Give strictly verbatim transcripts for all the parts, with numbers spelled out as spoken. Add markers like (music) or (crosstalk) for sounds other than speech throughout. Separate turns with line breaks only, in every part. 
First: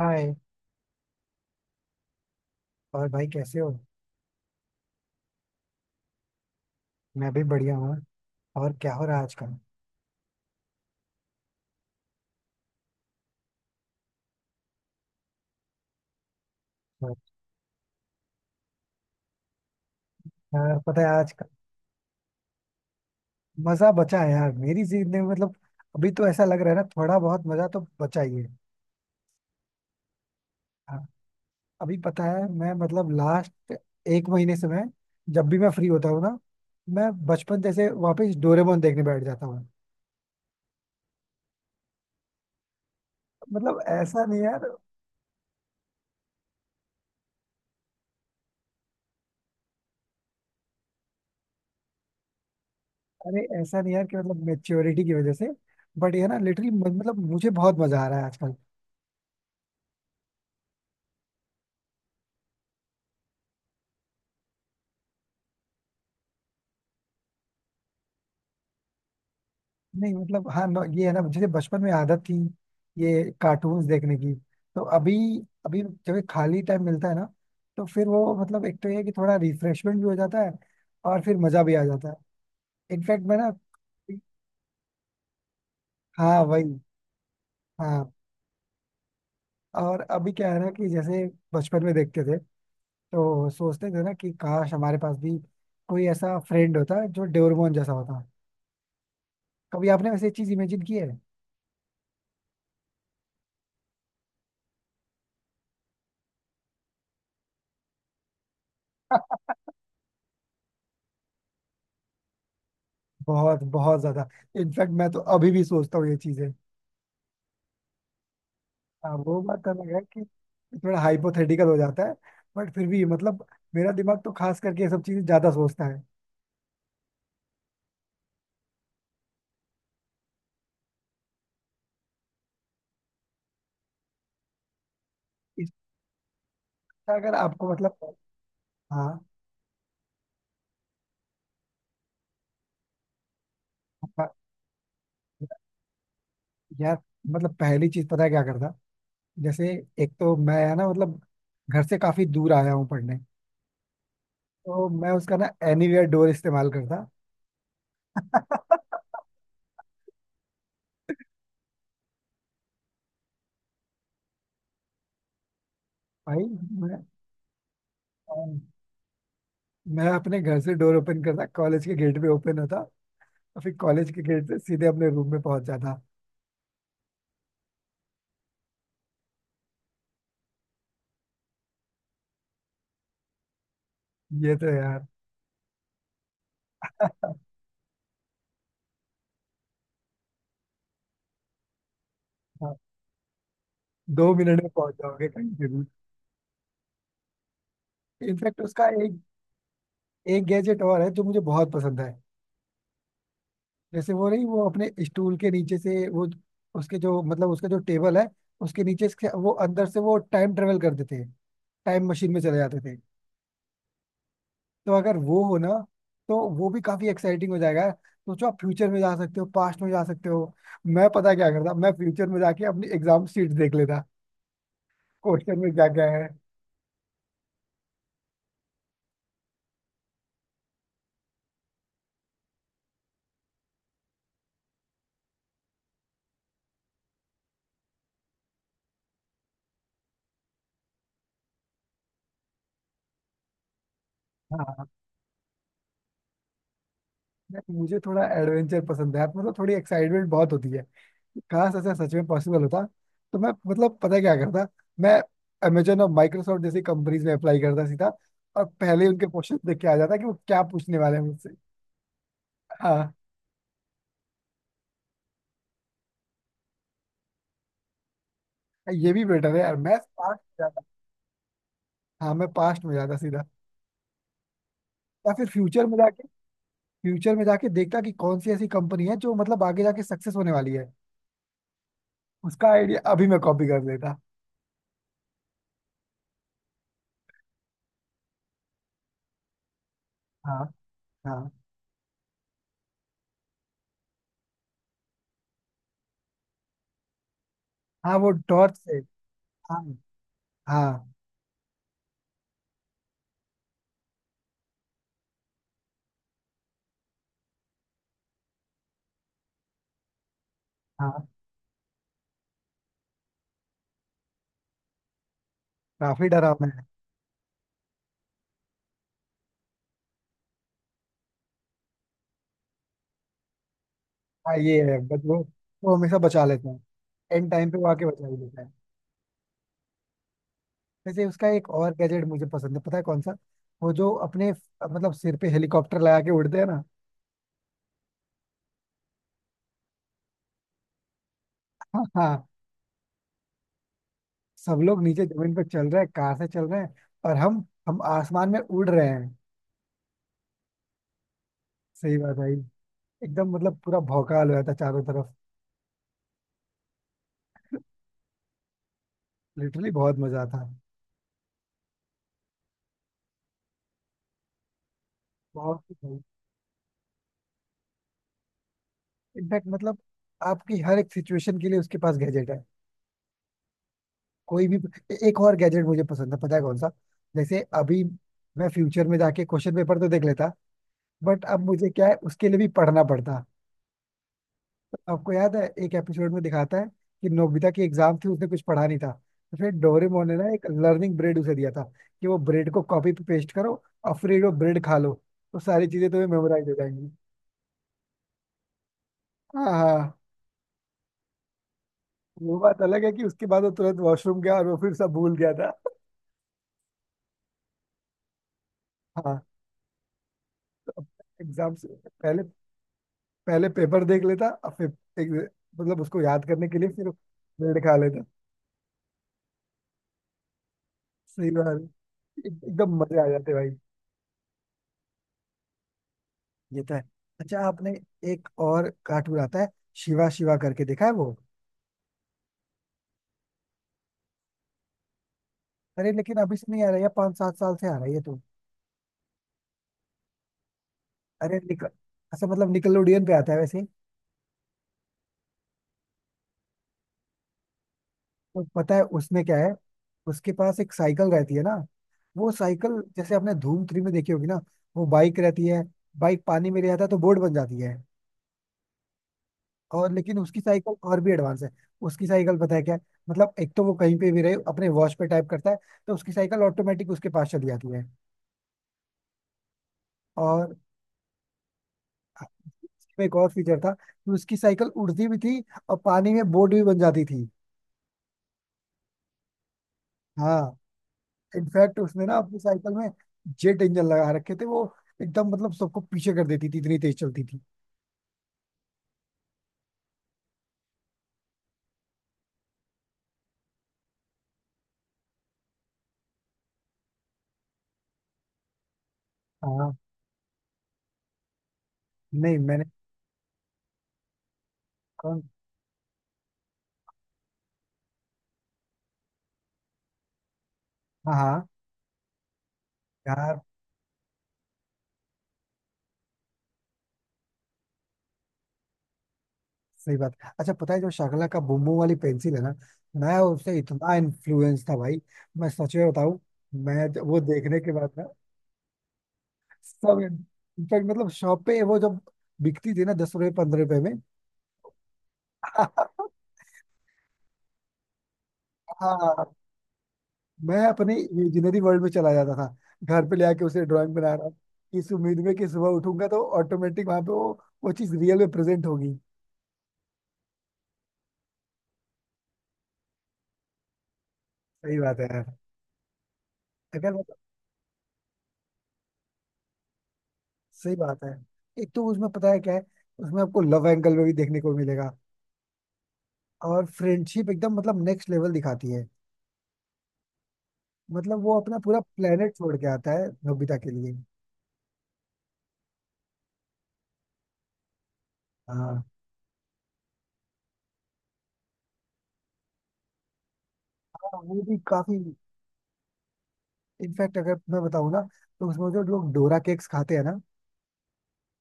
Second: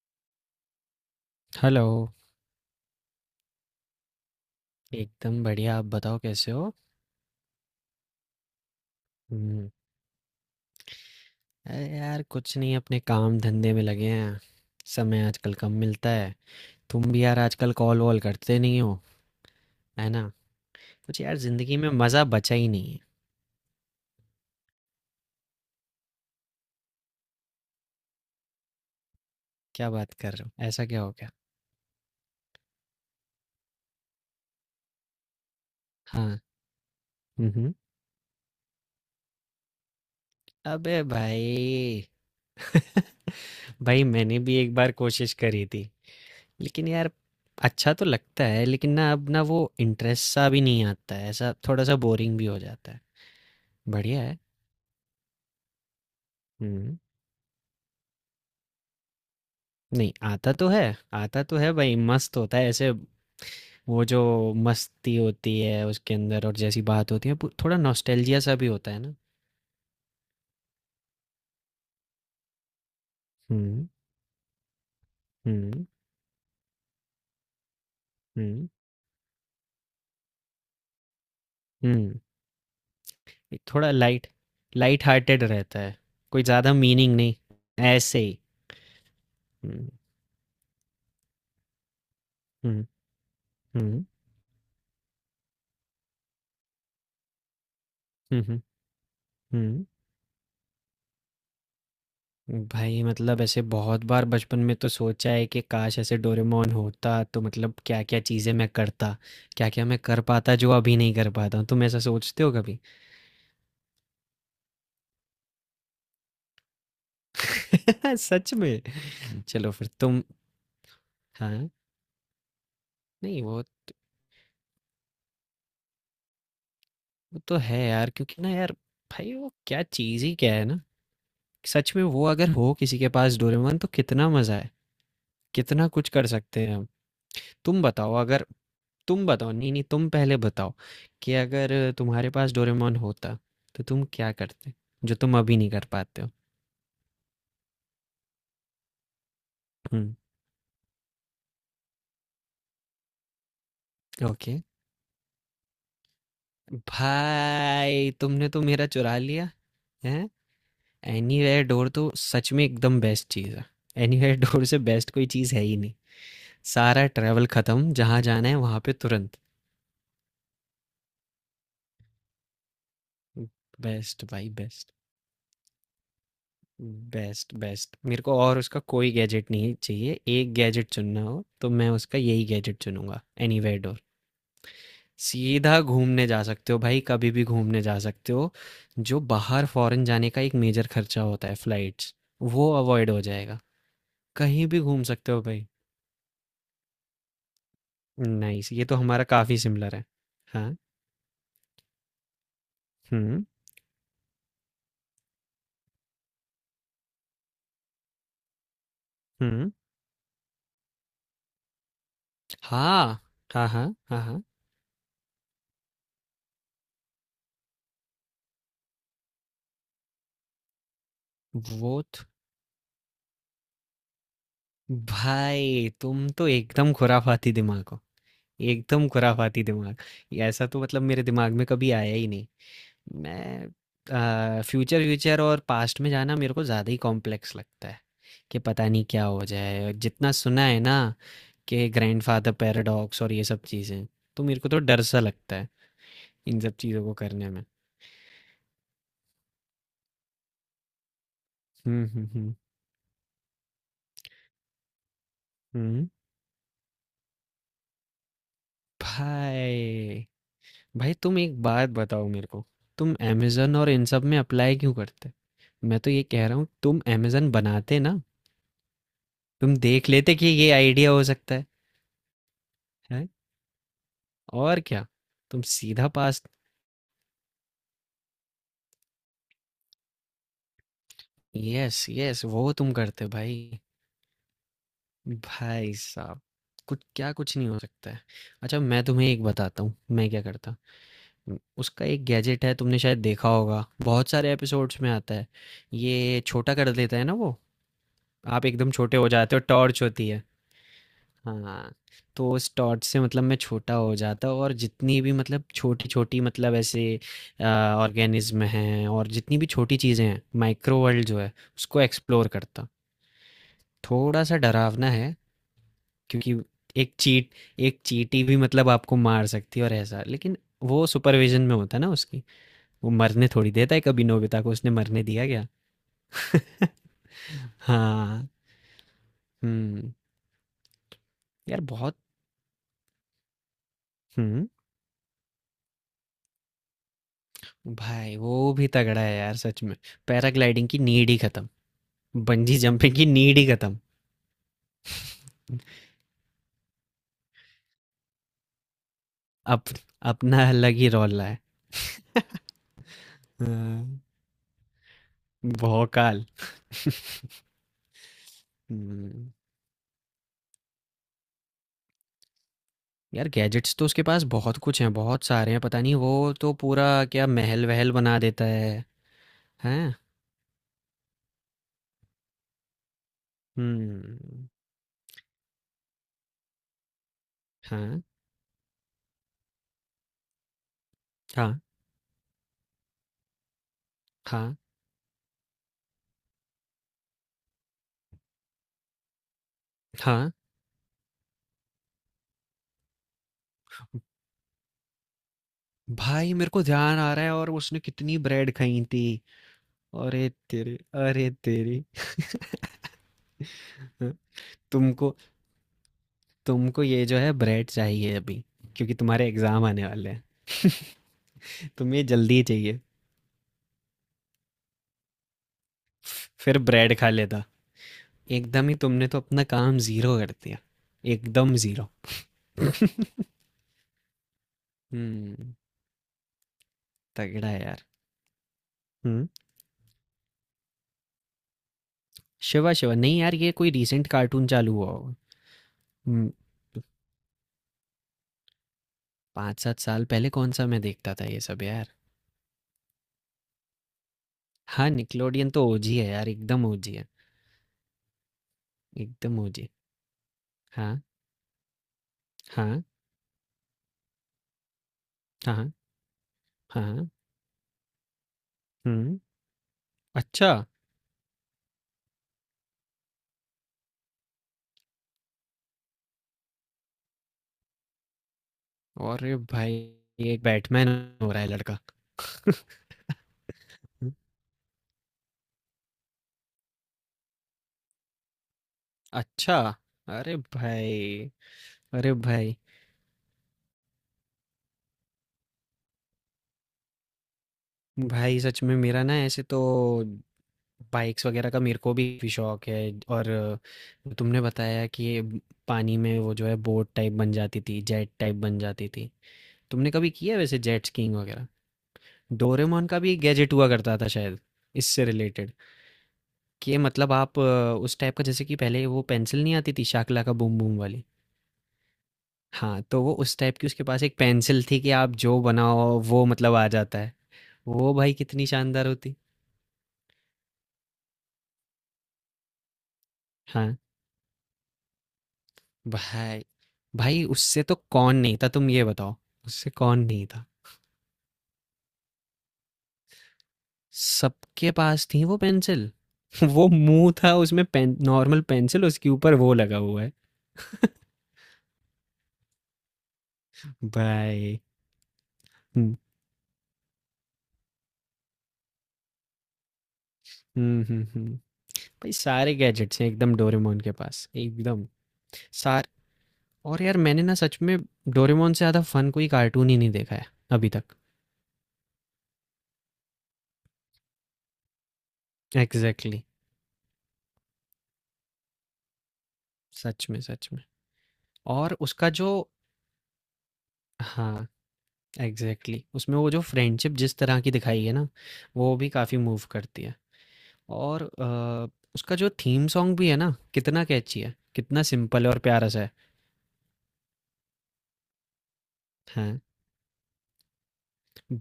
हाय।
Hello!
और भाई, कैसे हो?
एकदम बढ़िया, आप बताओ कैसे हो?
मैं भी बढ़िया हूँ। और क्या हो रहा है आजकल?
हुँ, अरे यार कुछ नहीं अपने काम-धंधे में लगे हैं। समय आजकल कम मिलता है। तुम भी यार आजकल कॉल-वॉल करते नहीं हो, है ना?
यार, पता है
कुछ यार
आजकल
ज़िंदगी में मज़ा बचा ही नहीं है।
मजा बचा है यार मेरी जिंदगी में मतलब अभी तो ऐसा लग रहा है ना, थोड़ा बहुत मजा तो बचा ही है।
क्या बात कर रहे हो? ऐसा क्या
हाँ,
हो गया?
अभी पता है मैं मतलब लास्ट एक महीने से, मैं जब भी मैं फ्री होता हूँ ना,
हाँ।
मैं
हुँ।
बचपन
हुँ।
जैसे वापस डोरेमोन देखने बैठ जाता हूँ।
अबे भाई! (laughs)
मतलब
भाई
ऐसा
मैंने
नहीं
भी
यार।
एक बार कोशिश करी थी, लेकिन यार अच्छा तो लगता है लेकिन ना अब ना वो इंटरेस्ट सा भी नहीं आता है, ऐसा थोड़ा-सा बोरिंग भी हो जाता है।
अरे ऐसा नहीं यार कि
बढ़िया है।
मतलब मेच्योरिटी की वजह से, बट ये ना लिटरली
हुँ।
मतलब मुझे बहुत मजा आ रहा है।
नहीं आता तो है। आता तो है भाई, मस्त होता है ऐसे। वो जो मस्ती होती है उसके अंदर, और जैसी बात होती है पू- थोड़ा नॉस्टैल्जिया सा भी होता है ना।
नहीं मतलब, हाँ, न- ये है ना, जैसे बचपन में आदत थी ये कार्टून्स
हम्म।
देखने की, तो अभी अभी
हम्म।
जब ये खाली टाइम मिलता है ना, तो फिर वो मतलब
हम्म।
एक तो ये है कि थोड़ा रिफ्रेशमेंट भी हो जाता है और फिर मजा भी आ जाता
हम्म।
है। इनफैक्ट मैं ना,
एक थोड़ा लाइट लाइट हार्टेड रहता है।
हाँ
कोई ज़्यादा
वही।
मीनिंग नहीं।
हाँ,
ऐसे ही। हम्म।
और अभी क्या है ना कि जैसे बचपन में देखते थे
हम्म।
तो सोचते थे
हम्म।
ना कि काश हमारे पास भी कोई ऐसा फ्रेंड होता जो डोरेमोन जैसा होता।
हम्म। हम्म।
कभी आपने वैसे चीज इमेजिन की है?
हम्म। भाई मतलब ऐसे बहुत बार बचपन में तो सोचा है कि काश ऐसे डोरेमोन होता तो मतलब क्या क्या चीज़ें मैं करता,
(laughs)
क्या क्या मैं कर पाता जो अभी नहीं कर पाता हूँ। तुम ऐसा सोचते हो कभी?
बहुत बहुत ज्यादा। इनफैक्ट मैं तो अभी भी सोचता हूँ ये चीजें।
(laughs) सच में?
हाँ, वो बात तो
चलो फिर
अलग है
तुम।
कि थोड़ा हाइपोथेटिकल
हाँ।
हो जाता है, बट फिर भी
नहीं
मतलब
वो,
मेरा दिमाग तो खास करके ये सब चीजें ज्यादा सोचता है।
वो तो है यार, क्योंकि ना यार, भाई वो क्या चीज़ ही क्या है ना, सच में वो अगर हो किसी के पास डोरेमोन तो कितना मज़ा है,
इसका,
कितना कुछ कर सकते हैं हम।
अगर आपको
तुम
मतलब,
बताओ अगर,
हाँ।
तुम बताओ नहीं, नहीं तुम पहले बताओ कि अगर तुम्हारे पास डोरेमोन होता, तो तुम क्या
प-
करते? जो तुम अभी नहीं कर पाते हो?
यार, मतलब पहली चीज पता है क्या करता? जैसे एक
हुँ,
तो मैं है ना मतलब घर से काफी दूर आया हूँ पढ़ने,
ओके।
तो मैं उसका ना एनीवेयर डोर इस्तेमाल करता।
भाई तुमने तो मेरा चुरा
(laughs)
लिया, हैं? एनीवेयर डोर तो सच में एकदम बेस्ट चीज़ है। एनीवेयर डोर से बेस्ट कोई चीज़ है ही नहीं।
भाई, मैं
सारा ट्रैवल ख़त्म, जहाँ जाना है वहाँ पे तुरंत।
मैं अपने घर से डोर ओपन करता, कॉलेज के गेट पे ओपन होता और फिर कॉलेज के
बेस्ट
गेट
भाई
से सीधे
बेस्ट,
अपने रूम में पहुंच जाता।
Best best. मेरे को और उसका कोई गैजेट नहीं चाहिए, एक गैजेट चुनना हो तो मैं उसका यही गैजेट चुनूंगा। Anywhere door.
ये तो यार
सीधा घूमने जा सकते हो भाई, कभी भी घूमने जा सकते हो। जो बाहर फॉरेन जाने का एक मेजर खर्चा होता है फ्लाइट्स, वो अवॉइड हो जाएगा।
दो मिनट
कहीं
में
भी
पहुंच
घूम
जाओगे
सकते हो
कहीं
भाई।
जरूर। इनफैक्ट
नाइस, ये
उसका
तो
एक
हमारा काफ़ी सिमिलर है।
एक
हाँ।
गैजेट और है जो मुझे बहुत पसंद है।
हुँ।
जैसे वो नहीं, वो अपने स्टूल के नीचे से वो, उसके जो मतलब उसका जो टेबल है उसके नीचे से, वो
हुँ।
अंदर से वो टाइम ट्रेवल करते थे, टाइम मशीन में चले जाते थे।
हाँ, हाँ, हाँ, हाँ, हाँ।
तो अगर वो हो ना तो वो भी काफी एक्साइटिंग हो जाएगा। सोचो, आप फ्यूचर में जा सकते हो, पास्ट में जा सकते हो। मैं पता क्या करता, मैं
वो तो।
फ्यूचर में जाके अपनी एग्जाम शीट देख लेता, क्वेश्चन में क्या
भाई
क्या है।
तुम तो एकदम खुराफाती दिमाग हो, एकदम खुराफाती दिमाग। ये ऐसा तो मतलब मेरे दिमाग में कभी आया ही नहीं। मैं अ, फ्यूचर व्यूचर और पास्ट में जाना मेरे को ज़्यादा ही कॉम्प्लेक्स लगता है, कि पता नहीं क्या हो जाए। जितना सुना है ना, कि ग्रैंडफादर पैराडॉक्स और ये सब चीज़ें, तो मेरे को तो
हाँ,
डर सा लगता है इन सब चीज़ों को करने में।
मुझे थोड़ा एडवेंचर पसंद है, आप मतलब थोड़ी एक्साइटमेंट बहुत होती है। काश ऐसा
हुँ।
सच में
हुँ। हुँ।
पॉसिबल होता, तो मैं मतलब पता है क्या करता, मैं अमेजन
हुँ।
और माइक्रोसॉफ्ट जैसी कंपनीज में अप्लाई करता सीधा, और पहले ही उनके क्वेश्चन देख के आ जाता कि
भाई,
वो क्या पूछने
भाई
वाले हैं
तुम
मुझसे।
एक बात बताओ मेरे को, तुम
हाँ,
अमेज़न और इन सब में अप्लाई क्यों करते? मैं तो ये कह रहा हूँ तुम अमेज़न बनाते ना,
ये भी बेटर है यार,
तुम
मैं
देख लेते
पास्ट
कि
में
ये
जाता।
आइडिया हो सकता है,
हाँ, मैं पास्ट में जाता
हैं?
सीधा,
और क्या?
या फिर
तुम
फ्यूचर में
सीधा
जाके
पास।
फ्यूचर में जाके देखता कि कौन सी ऐसी कंपनी है जो मतलब आगे जाके सक्सेस होने वाली है,
यस यस
उसका
वो तुम
आइडिया अभी
करते
मैं कॉपी
भाई।
कर लेता।
भाई साहब, कुछ क्या कुछ नहीं हो सकता है। अच्छा मैं तुम्हें एक बताता हूँ मैं क्या
हाँ,
करता।
हाँ।
उम, उसका एक गैजेट है, तुमने शायद देखा होगा, बहुत सारे एपिसोड्स में आता है। ये छोटा कर देता है ना वो,
हाँ, वो
आप
टॉर्च
एकदम
से।
छोटे हो जाते हो,
हाँ,
टॉर्च होती है।
हाँ।
हाँ, तो उस टॉर्च से मतलब मैं छोटा हो जाता हूँ, और जितनी भी मतलब छोटी छोटी मतलब ऐसे ऑर्गेनिज्म हैं और जितनी भी छोटी चीज़ें हैं, माइक्रो वर्ल्ड
हाँ,
जो है उसको एक्सप्लोर करता। थोड़ा सा डरावना है,
काफी
क्योंकि
डरावना है।
एक चीट एक चींटी भी मतलब आपको मार सकती है, और ऐसा। लेकिन वो सुपरविजन में होता है ना उसकी, वो मरने थोड़ी देता है। कभी
हाँ,
नोबिता को
ये
उसने
है,
मरने
बट वो
दिया क्या?
वो हमेशा बचा लेते हैं।
(laughs)
एंड टाइम पे वो आके बचा ही
हाँ।
लेता है।
हम्म।
वैसे उसका एक
यार
और
बहुत।
गैजेट मुझे पसंद है, पता है कौन सा? वो जो अपने
हम्म।
मतलब सिर पे हेलीकॉप्टर लगा के उड़ते हैं ना।
भाई वो भी तगड़ा है यार सच में। पैराग्लाइडिंग की नीड ही खत्म,
हाँ, हाँ।
बंजी जंपिंग की नीड ही खत्म।
सब लोग नीचे जमीन पे चल रहे हैं, कार से चल रहे हैं, और हम हम आसमान में उड़ रहे हैं।
अप, अपना अलग ही रोला है।
सही बात है। एकदम मतलब पूरा
हाँ,
भौकाल हो जाता चारों तरफ,
भौकाल। हम्म।
लिटरली बहुत मजा आता है।
यार गैजेट्स तो उसके पास बहुत कुछ हैं, बहुत सारे
बहुत
हैं,
ही
पता नहीं
सही।
वो तो पूरा क्या महल वहल बना देता है।
इनफैक्ट मतलब
हैं।
आपकी हर एक सिचुएशन के लिए उसके पास गैजेट है, कोई
हम्म।
भी। ए- एक और गैजेट मुझे पसंद है, पता है कौन सा? जैसे अभी
हाँ,
मैं फ्यूचर में जाके क्वेश्चन पेपर तो देख लेता, बट अब
हाँ,
मुझे क्या है, उसके लिए भी पढ़ना पड़ता।
हाँ,
आपको याद है एक एपिसोड में दिखाता है कि नोबिता की एग्जाम थी, उसने कुछ पढ़ा नहीं था, तो फिर डोरेमोन ने ना
हाँ।
एक लर्निंग ब्रेड उसे दिया था, कि वो ब्रेड को कॉपी पे पेस्ट करो और फिर वो ब्रेड खा लो, तो सारी चीजें तुम्हें
भाई
मेमोराइज
मेरे
हो
को
जाएंगी।
ध्यान आ रहा है, और उसने कितनी ब्रेड खाई थी।
हाँ, हाँ।
अरे तेरे, अरे तेरे।
वो बात अलग है कि उसके बाद वो तुरंत
हाँ,
वॉशरूम गया और वो फिर सब
तुमको
भूल गया था।
तुमको ये जो है ब्रेड चाहिए अभी, क्योंकि
हाँ,
तुम्हारे एग्जाम आने वाले हैं।
तो एग्जाम से
तुम्हें
पहले,
जल्दी चाहिए।
पहले पेपर देख लेता और फिर एक, मतलब उसको याद करने के
फिर
लिए फिर
ब्रेड खा लेता।
बिल्ड खा लेता।
एकदम ही तुमने तो अपना काम जीरो कर दिया,
सही बात
एकदम
है।
जीरो।
एक- एकदम मजे आ जाते भाई।
हम्म।
ये तो है। अच्छा,
तगड़ा है
आपने
यार।
एक और कार्टून
हम्म।
आता है, शिवा शिवा करके, देखा है वो?
शिवा शिवा नहीं यार, ये कोई रीसेंट कार्टून चालू हुआ होगा।
अरे लेकिन
हम्म।
अभी से नहीं आ रहा है, पांच सात साल से आ रहा है ये तो।
पाँच सात साल पहले कौन सा मैं देखता था
अरे
ये सब
निकल,
यार।
अच्छा मतलब निकलोडियन पे आता है वैसे।
हाँ, निकलोडियन तो ओजी है यार, एकदम ओजी है।
तो पता है उसमें क्या
एकदम
है?
ओजी।
उसके पास एक
हाँ।
साइकिल रहती है ना, वो साइकिल
हाँ।
जैसे आपने धूम थ्री में देखी होगी ना, वो बाइक रहती है,
हाँ।
बाइक पानी में रह जाता है तो
हाँ।
बोट बन जाती है।
हम्म।
और लेकिन उसकी
अच्छा।
साइकिल और भी एडवांस है। उसकी साइकिल पता है क्या है? मतलब एक तो वो कहीं पे भी रहे, अपने वॉच पे टाइप करता है तो उसकी साइकिल ऑटोमेटिक उसके पास चली जाती है।
और भाई, ये एक
और
बैटमैन हो रहा है लड़का। (laughs)
इसमें एक और फीचर था कि उसकी साइकिल उड़ती भी थी और पानी में बोट भी बन जाती थी।
अच्छा। अरे
हाँ,
भाई,
इनफैक्ट उसने
अरे
ना अपनी
भाई।
साइकिल में जेट इंजन लगा रखे थे, वो एकदम मतलब सबको पीछे कर देती थी, इतनी तेज चलती थी।
भाई सच में मेरा ना, ऐसे तो बाइक्स वगैरह का मेरे को भी काफी शौक है। और तुमने बताया कि ये पानी में वो जो है बोट टाइप बन जाती थी, जेट टाइप बन जाती थी।
हाँ,
तुमने कभी किया है वैसे जेट स्कीइंग वगैरह?
नहीं मैंने।
डोरेमोन का भी गैजेट हुआ करता था शायद इससे
कौन?
रिलेटेड। कि मतलब आप अ, उस टाइप का जैसे कि पहले वो पेंसिल नहीं आती थी शाकला का बूम बूम वाली।
हाँ, हाँ।
हाँ, तो वो उस
यार
टाइप की उसके पास एक पेंसिल थी, कि आप जो बनाओ वो मतलब आ जाता है। वो भाई कितनी शानदार होती।
सही बात। अच्छा पता है, जो शाकला का बुम्बू वाली पेंसिल है ना, मैं उससे
हाँ।
इतना इन्फ्लुएंस था भाई, मैं सच में बताऊं।
भाई
मैं जब वो
भाई
देखने
उससे
के
तो
बाद ना,
कौन नहीं था, तुम ये बताओ, उससे
सब।
कौन नहीं था?
इनफैक्ट मतलब शॉप पे वो जब बिकती थी ना दस रुपए पंद्रह रुपए में।
सबके पास थी वो पेंसिल।
(laughs)
(laughs) वो मुँह था उसमें, पेन नॉर्मल पेंसिल उसके
हाँ,
ऊपर वो लगा हुआ है।
मैं अपने इमेजिनरी वर्ल्ड में चला जाता था, घर पे ले आके उसे ड्राइंग बना रहा हूँ
भाई।
इस उम्मीद में कि सुबह
हुँ।
उठूंगा तो ऑटोमेटिक वहां पे वो वो चीज रियल में प्रेजेंट होगी।
हुँ। हुँ। हुँ। भाई सारे गैजेट्स हैं एकदम डोरेमोन के पास,
सही
एकदम।
बात है यार।
सार और
अगर
यार
मतलब।
मैंने ना सच में डोरेमोन से ज़्यादा फ़न कोई कार्टून ही नहीं देखा है अभी
सही
तक।
बात है। एक तो उसमें पता है क्या है, उसमें आपको लव एंगल में भी देखने को मिलेगा,
एग्ज़ैक्टली।
और फ्रेंडशिप एकदम मतलब नेक्स्ट लेवल दिखाती है।
सच में, सच में।
मतलब वो अपना
और
पूरा
उसका जो।
प्लेनेट छोड़ के आता है नोबिता के लिए।
हाँ। Exactly exactly। उसमें वो जो फ्रेंडशिप जिस तरह की दिखाई है ना, वो
हाँ,
भी काफ़ी मूव करती है। और अ, उसका जो थीम सॉन्ग भी है ना, कितना
हाँ,
कैची है,
वो भी
कितना
काफी।
सिंपल और प्यारा सा है।
इनफैक्ट अगर मैं बताऊँ ना, तो उसमें जो लोग डोरा
हाँ।
केक्स खाते हैं ना,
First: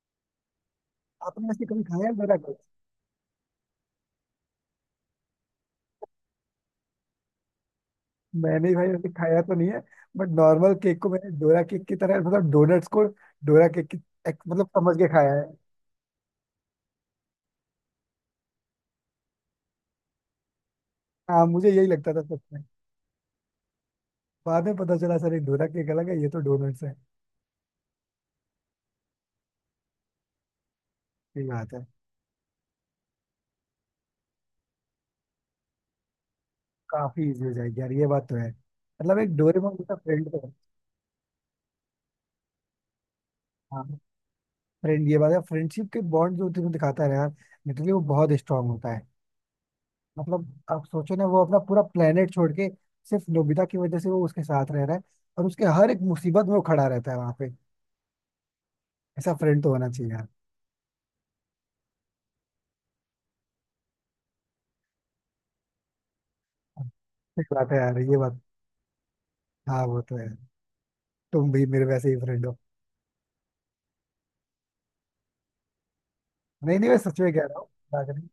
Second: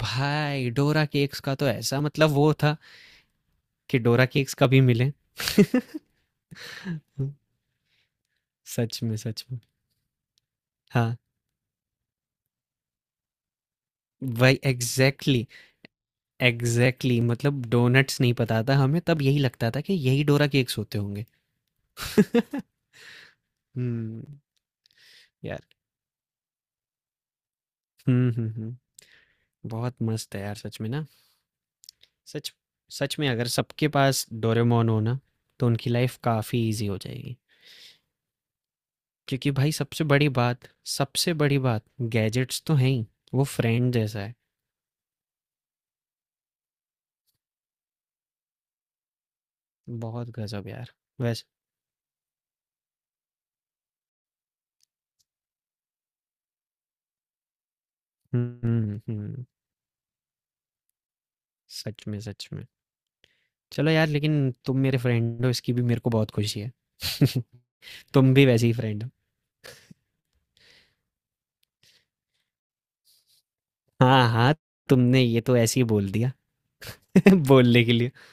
भाई डोरा केक्स
आपने
का
ऐसे
तो
कभी
ऐसा
खाया है
मतलब
डोरा
वो
केक?
था कि डोरा केक्स कभी मिले। (laughs)
मैंने भाई
सच
ऐसे
में,
खाया
सच
तो
में।
नहीं है, बट नॉर्मल केक को
हाँ
मैंने डोरा केक की तरह, मतलब डोनट्स को डोरा केक की एक-
वही
मतलब समझ के खाया
एग्जैक्टली
है।
exactly, एग्जैक्टली exactly, मतलब डोनट्स नहीं पता था हमें, तब यही लगता था कि यही डोरा केक्स होते होंगे।
हाँ, मुझे यही लगता था
(laughs)
सच में।
हम्म।
बाद में पता चला सर ये
यार।
डोरा केक अलग है, ये तो डोनट्स है।
हम्म। हम्म। हम्म। बहुत मस्त है यार सच में ना।
सही बात है।
सच, सच में अगर सबके पास डोरेमोन हो ना, तो उनकी लाइफ काफ़ी ईजी हो
काफी
जाएगी।
इजी हो जाएगी यार, ये बात तो है, मतलब एक
क्योंकि भाई,
डोरेमोन जैसा
सबसे
फ्रेंड।
बड़ी बात, सबसे बड़ी बात, गैजेट्स तो हैं ही, वो
हाँ,
फ्रेंड जैसा है।
फ्रेंड ये बात है, फ्रेंडशिप के बॉन्ड जो तुम्हें दिखाता है ना यार, लिटरली वो बहुत स्ट्रांग होता है।
बहुत
मतलब
गजब
आप
यार।
सोचो ना, वो
वैसे।
अपना पूरा प्लेनेट छोड़ के सिर्फ नोबिता की वजह से वो उसके साथ रह रहा है, और उसके हर एक मुसीबत में वो खड़ा रहता है वहां पे।
हम्म। हम्म।
ऐसा
हम्म।
फ्रेंड तो होना चाहिए यार।
सच में, सच में। चलो यार, लेकिन तुम मेरे फ्रेंड हो इसकी भी मेरे को बहुत खुशी है।
सही बात है यार,
(laughs)
ये
तुम
बात।
भी वैसे ही फ्रेंड हो।
हाँ, वो तो है, तुम भी मेरे वैसे ही फ्रेंड हो।
हाँ हाँ। तुमने ये तो ऐसे ही बोल दिया।
नहीं नहीं, मैं सच में
(laughs)
कह रहा हूँ,
बोलने के
बात
लिए।
नहीं।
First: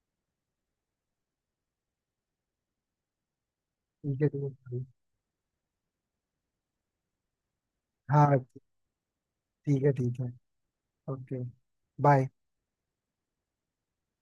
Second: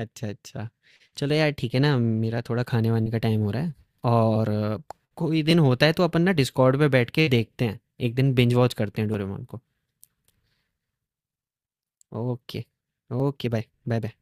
अच्छा अच्छा। चलो यार ठीक है ना, मेरा थोड़ा खाने वाने का टाइम हो रहा है।
ठीक है,
और
ठीक
अ,
है।
कोई दिन होता है तो अपन ना डिस्कॉर्ड पे बैठ के देखते हैं, एक दिन
हाँ,
बिंज वॉच करते हैं डोरेमोन को।
ठीक है, ठीक है। Okay, bye.
Okay. Okay bye bye bye.